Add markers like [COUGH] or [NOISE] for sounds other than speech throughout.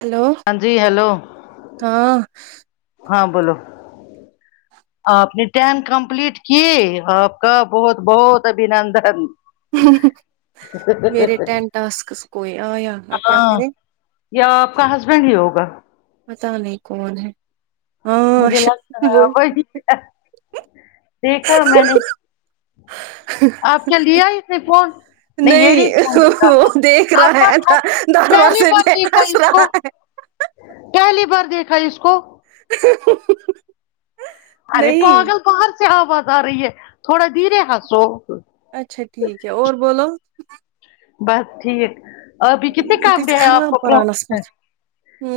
hello ہاں جی hello ہاں ہاں بولو ہ آپ نے ٹین کمپلیٹ کی آپ کا بہت بہت ابنندن میرے ٹین ٹاسکس ہوے آیا اب کیا ہاں کریں یا آپ کا ہسبینڈ ہی ہوگا پتہ نہیں کون ہے ہاں مجھے لگتا ہے بول وہی ہے دیکھا میں نے آپ کیا لے آئی نے فون نہیں یے نہیں کھاؤں گی وہ کہا دیکھ آپ رہا ہے مت کھاؤں پہلی دروازے بار پہ دیکھا ہنس اس کو رہا پہلی بار دیکھا اس کو ارے نہیں پاگل باہر سے آواز آ رہی ہے تھوڑا دھیرے ہنسو اچھا ٹھیک ہے اور بولو بس ٹھیک ابھی کتنے کام گژھِ دے ہیں آپ خراب کو پرانس مت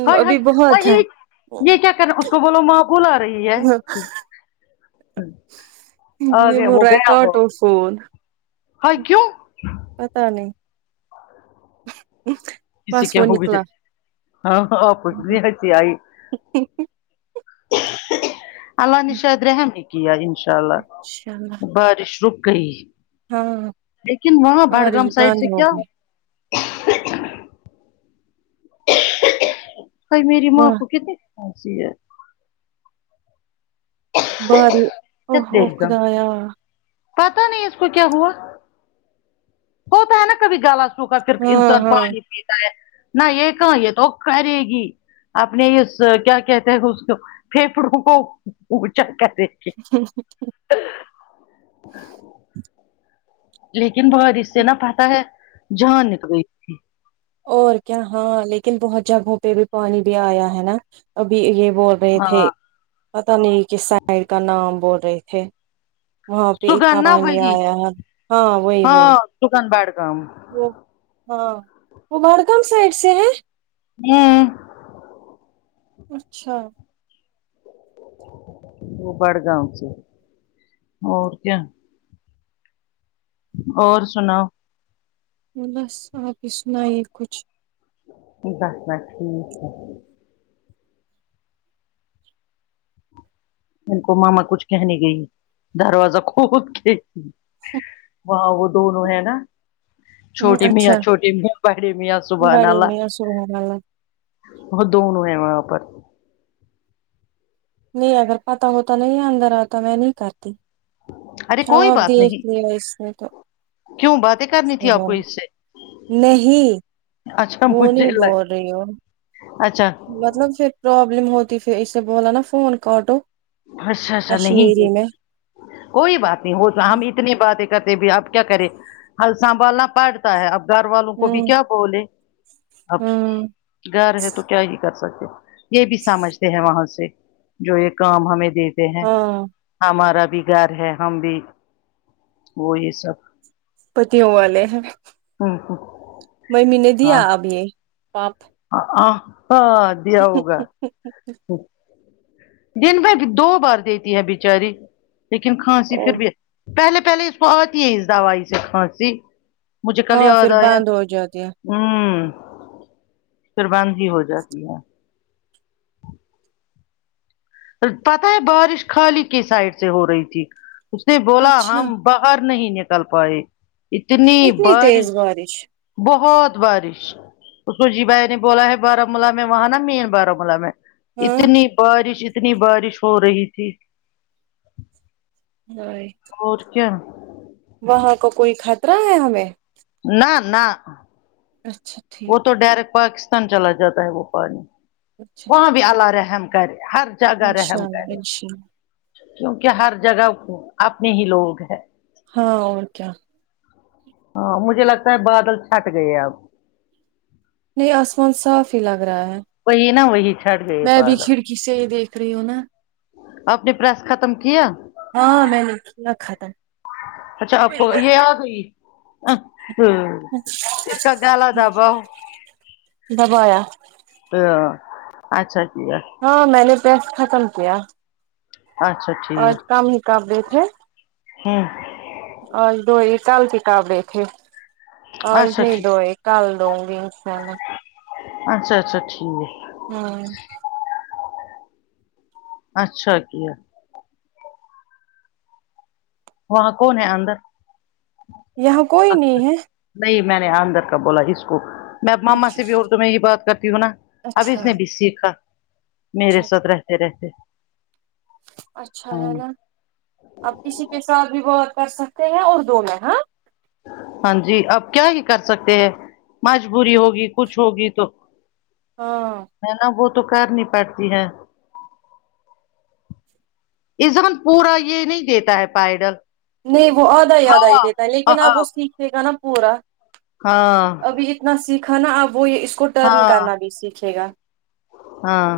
ہائی ابھی ہائی بہت ہے یہ یہ کیا کریں اس کو بولو مع بھول آ رہی ہے ہ آ یہ گیا بول وہ رہا ہے گیا ہو کاٹو فون ہ کیوں پتا نہیں کسی بس کیا وہ ہوگی نکلا ہاں ہاں آپ کو اتنی حسی آئی اللہ انشاء نشاد رحمی کیا ان شاء اللہ اللہ بارش رک گئی ہاں لیکن وہاں بارش بڈگام سائڈ بند سے کیا ہوگئی کئی میری واہ ماں کو کتنی خھنسیی ہے بعد میں لگتے ہیں ایک دم پتا نہیں اس کو کیا ہوا ہوتا ہے نا کبھی گالات کا پھر ہاں انسان ہاں پانی پیتا ہے نہ یہ کہاں یہ تو کرے گی اپنے اس کیا کہتے ہیں اس پھیپڑوں کو اونچا کر د کے ج لیکن بارش سے نا پتا ہے جہاں نکلئی اور کیا ہاں لیکن بہت جگہوں پہ بھی پانی بھی آیا ہے نا ابھی یہ بوھت رہے تھے ہاں پت نہیں کہ سائڈ کا نام بول رہے تھے وہاں پہ انا سگن نا پانی آیا ہے ہاں وہی وہی دکن بڈگام وہ ہاں وہ بارگم سائڈ سے ہے ہوں اچھا وہ بڑگاؤں سے اور کیا اور سناو بس آپ ہی سنائیے کچھ بس ن ٹھیک ہے ان کو ماما کچھ کہنی گئی دروازہ کھود کے وہاں وہ دونوں ہے نا ہ چھوٹی اچھا میا چھوٹی میا بڑے میا سبحان بڑے آللہ میں سبحان اللہ وہ دونوں ہیں وہاں پرر نہیں اگر پتا ہوتا نہیں اندر آتا میں نہیں کرتی ارے چلو کوئی اب بات نہیں دیکھلینا اس میں تو کیوں باتیں کرنی تھی آپ بڑا کو اس سے نہیں اچھا وہ نہیں مجھے بول لگ رہی ہو اچھا مطلب پھر پرابلم ہوتی پھر اسے بولا نا فون کاٹو اچھا اچھا نہیں کی کشمیری میں کوئی بات نہیں ہو تو ہم اتنی باتیں کرتے بھی اب کیا کریں ہل سنبالنا پڑھ تا ہے اب گھر والوں کو بھی ہوں کیا بولے اب ہوں گھر ہے تو کیا ہی کر سکتے یہ بھی سمجھتے ہیں وہاں سے جو یہ کام ہمیں دیتے ہیں ہاں ہمارا بھی گھر ہے ہم بھی وہ یہ سب پتیوں والے ہیں ہاں ہاں ممی نے دیا اب یہ آپ آ ہاں دیا ہوگا دن بھر دو بار دیتی ہے بیچاری لیکن کھانسی او پھر بھی پہلے پہلے آتی ہے دوائی سے کھانسی مجھے کل ہاں یاد پھر آیا بند ہو جاتے ہیں ہمم پھر باند بھی ہو جاتی ہے پتہ ہے بارش خالی کے سائڈ سے ہو رہی تھی اس نے بولا اچھا ہم باہر نہیں نکل پائے اتنی بارش بہت بارش اس کو جی بھائی نے بولا ہے بارامولہ میں وہاں نا مین بارامولہ میں ہاں اتنی بارش اتنی بارش ہو رہی تھی بایت اور کیا وہاں کا کوئی خطرہ ہے ہمیں نہ نہ اچھا ٹھیک وہ تو ڈائریکٹ پاکستان چلا جاتا ہے وہ پانی اچھا وہاں ٹھیک بھی اللہ رحم کرے ہر جگہ انشاء رحم اللہ کرے انشاء اللہ کیونکہ ہر جگہ اپنے ہی لوگ ہے ہاں اور کیا ہاں مجھے لگتا ہے بادل چھٹ گئے اب یہ آسمان صاف ہی لگ رہا ہے وہی نا وہی چھٹ گئے میں بھی بادل کھڑکی سے ہی دیکھ رہی ہوں نا اپنی پریس ختم کیا ہاں میں نے کیا کھاتم اچھا آپ کو یہ آگی اچھا اس کا کالا دہابا دبایا تو اچھا کیا ہاں میں نے پریس ختم کیا اچھا آج کام ہی کام دیکھے ہاں آج دو ایک کل کی کض بیٹھے آج اچھا نہیں ٹھیک دوئے کال دوھو گی انشاءاللہ اچھا اچھا ٹھیک ہوں اچھا کیا وہاں کون ہے اندر یہاں کوئی نہیں اچھا ہے نہیں میں نے اندر کا بولا اس کو میں ہے ماما سے بھی اردو میں ہی بات کرتی ہوں نا ابھی اچھا اس نے بھی سیکھا میرے اچھا ساتھ رہتے رہتے اچھا ہے نا آپ کسی کے ساتھ بھی بہت کر سکتے ہیں اور دونوں ہاں ہاں جی آپ کیا ہی کر سکتے ہیں مجبوری ہوگی کچھ ہوگی تو ہاں ہیں نا وہ تو کرنی پڑتی ہے اس زمن پورا یہ نہیں دیتا ہے پائڈل نہیں وہ آدھا ہی آدھا ہی دیتا ہے لیکن آپ وہ سیکھے گا نا پورا ہاں ابھی اتنا سیکھا نا اب وہ یہ اس کو ٹرن ہاں کرنا بھی سیکھے گا ہاں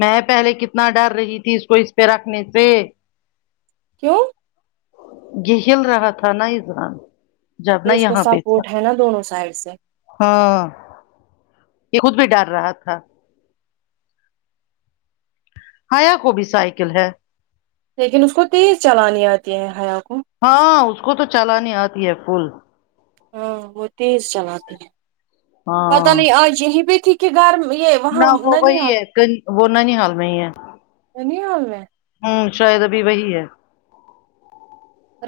میں پہلے کتنا ڈر رہی تھی اس کو اس پہ رکھنے سے کیوں یہ ہل رہا تھا نا اس بار تو اس کو سپورٹ ہے نا دونوں سائڈ سے ہاں یہ خود بھی ڈر رہا تھا ہیا کو بھی سائیکل ہے لیکن اس کو تیز چلانی آتی ہے حیا کو ہاں اس کو تو چلانی آتی ہے پل ہاں وہ تیز چلاتے ہیں پتہ ہاں نہیں آج یہں بھی تھی کہ گھرم یہ نہ وہاں وہ وہی ننیال ہے وہ ننھیال میں ہی ہے ننیال میں ہوں شاید ابھی وہی ہے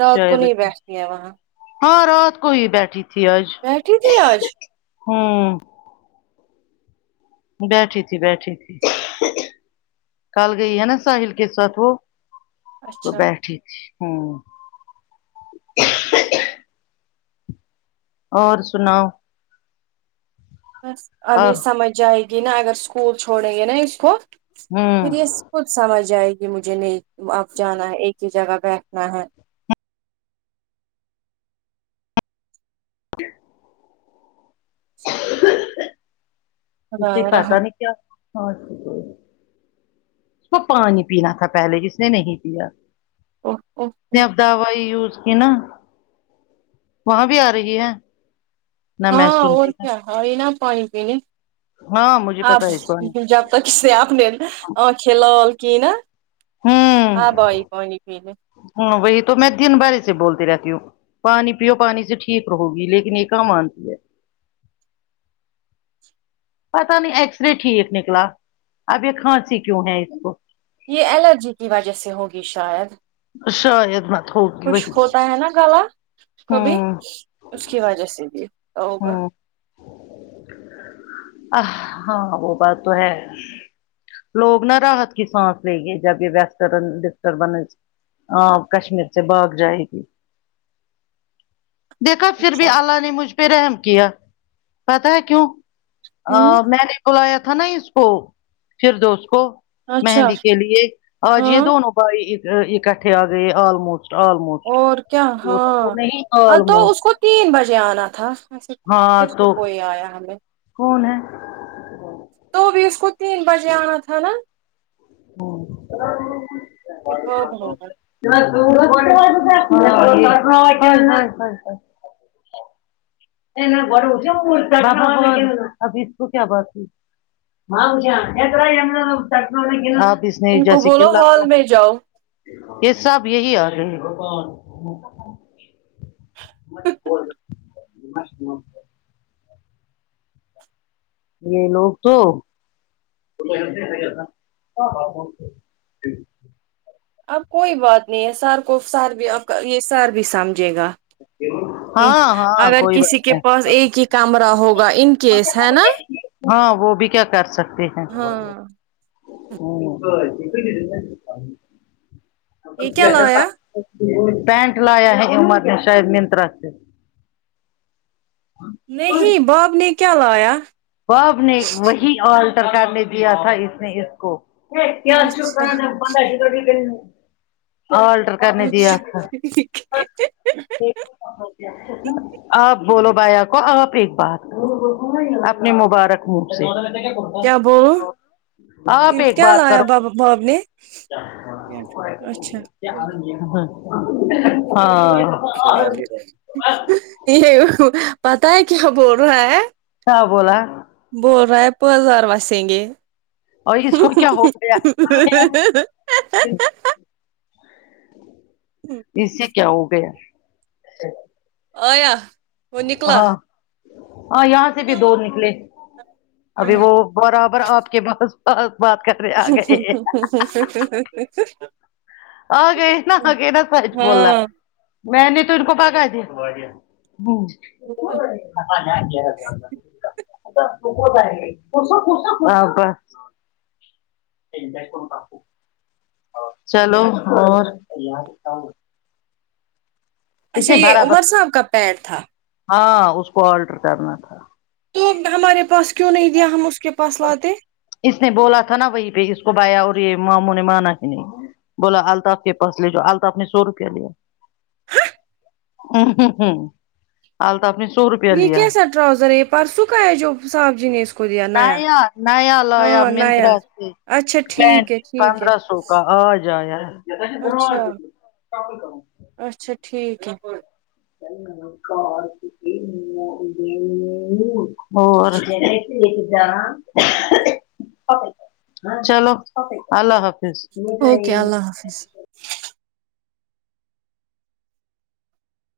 رات کو شاید نہیں ابھی بیٹھتی ہے وہاں ہاں رات کو ہی بیٹھی تھی آج بیٹھی تھی آج ہوں بیٹھی تھی بیٹھی تھی کل گئی ہے نا ساحل کے ساتھ وہ تو اچھا بیٹے تھی ہمم اور سناؤ بس اب یہ اور سمجھ جائے گی نا اگر اسکول چھوڑیں گے نا اس کو پھر ہوں یہ خود سمجھ آئے گی مجھے نہیں آب جانا ہے ایک ہی جگہ بیٹھنا ہے خدا کے پتا رحم نہیں کیا کوئی اس کو پانی پینا تھا پہلے جس نے نہیں پیا او او اس او نے اب دوائی یوز کی نا وہاں بھی آ رہی ہے نہ میں ہاں اور سنتی نہ کیا ہے یہ نا پانی پینے ہاں مجھے آپ پتا ہے کون جب تب سے آپ نے آنکھیں لال کی نا اب آئی پانی پینے ہوں وہی تو میں دن بھرے اسے بولتی رہتی ہوں پانی پیو پانی سے ٹھیک رہو گی لیکن یہ کہاں مانتی ہے پتا نہیں ایکس رے ٹھیک نکلا اب یہ کھانسی کیوں ہے اس کو یہ الرجی کی وجہ سے ہوگی شاید شاید نا خشک ہوتا ہے نا گلا کبھی ہوں اس کی وجہ سے بھی ہوگا آہ ہاں وہ بات تو ہے لوگ نا راحت کی سانس لے گے جب ی ویسٹرن ڈسٹربنس ہاں کشمیر سے باگ جائے گی [INAUDIBLE] دیکھا پھر اچھا بھی اللہ نے مجھ پے رحم کیا پتہ ہے کیوں آ ہوں میں نے بلایا تھا نا اس کو فردوس کو اچھا مہندی کے لیے آج یے ہاں دونوں بھائی اکٹھے آ گئے آلموسٹ آلموسٹ اور کیا وہ وہ نہیں ہاں تو اس آلموسٹ کو تین بجے آنا تھا ہاں تو کے آیا ہمیں کون ہے تو بھی اس کو تین بجے آنا تھا نا یہ بب ہوگا ہمم [INAUDIBLE] ابھی اس کو کیا بات ہوئی ہاں بیس نہیں ان کو جیسے کی بولو لیپ ہال ٹاپ میں جاؤ یے سب یہی آ گئے [UNINTELLIGIBLE] [UNINTELLIGIBLE] یے لوگ تو اب کوئی بات نہیں ہے سر کو سر بھی یے سر بھی سمجھے گا کہ ہاں ہاں اگر کوئی کسی بات کے پاس نہیں ایک ہی کمرہ ہوگا ان کیس ہے نا ہاں وہ بھی کیا کر سکتے ہیں ہاں یہ کیا لایا [UNINTELLIGIBLE] پینٹ لایا ہے عمر نے شاید منترا سے [INAUDIBLE] نہیں باپ نے کیا لایا باپ نے وہی آلٹر کرنے دیا تھا اس نے اس کو اچھا الٹر کرنے اچھا دیا تھا ٹھیک ہے آپ بولو بھیا کو آپ ایک بات اپنے مبارک منہ سے کیا بولو کیا لایا بابا باپ نے اچھا ہمم ہاں یے پتہ ہے کیا بول رہا ہے کیا بولا بول رہا ہے پزار واسیں گے اور اس کو کیا ہو گیا اس سے کیا ہو گیا آیا وہ نکلا ہاں ہاں یہاں سے بھی دو نکلے ابھی وہ برابر آپ کے پاس پاس بات کریں [UNINTELLIGIBLE] آگئے ناں آگئے نا ساچ بولنا ہاں میں نے تو ان کو بھگا دیا ہمم ا [INAUDIBLE] ہاں با چلو اور اس اچھا نے یہ عمر برابر صاحب کا پیر تھا ہاں اس کو آلٹر کرنا تھا تو ہمارے پاس کیوں نہیں دیا ہم اس کے پاس لاتے اس نے بولا تھا نا وہی پہ اس کو بھایا اور یہ ماموں نے مانا ہی نہیں بولا الطاف کے پاس لے جاؤ الطاف نے سو روپیہ دیا ہ ه ہہم الطاف نے سو روپیہ لیا راؤزر کے پاس سو کا ہے جو صاحب جینے نیا نیا لایا نیا منترا سے اچھا پینٹ ٹھیک ہے ٹھیک ہے پندرہ سو کا آ ج آیا ہے اچھا اچھا ٹھیک ہے پھر کرم کرو تاج الدین مخدونن اور صحیح دن جارا چلو اللہ حافظ اوکے اللہ حافظ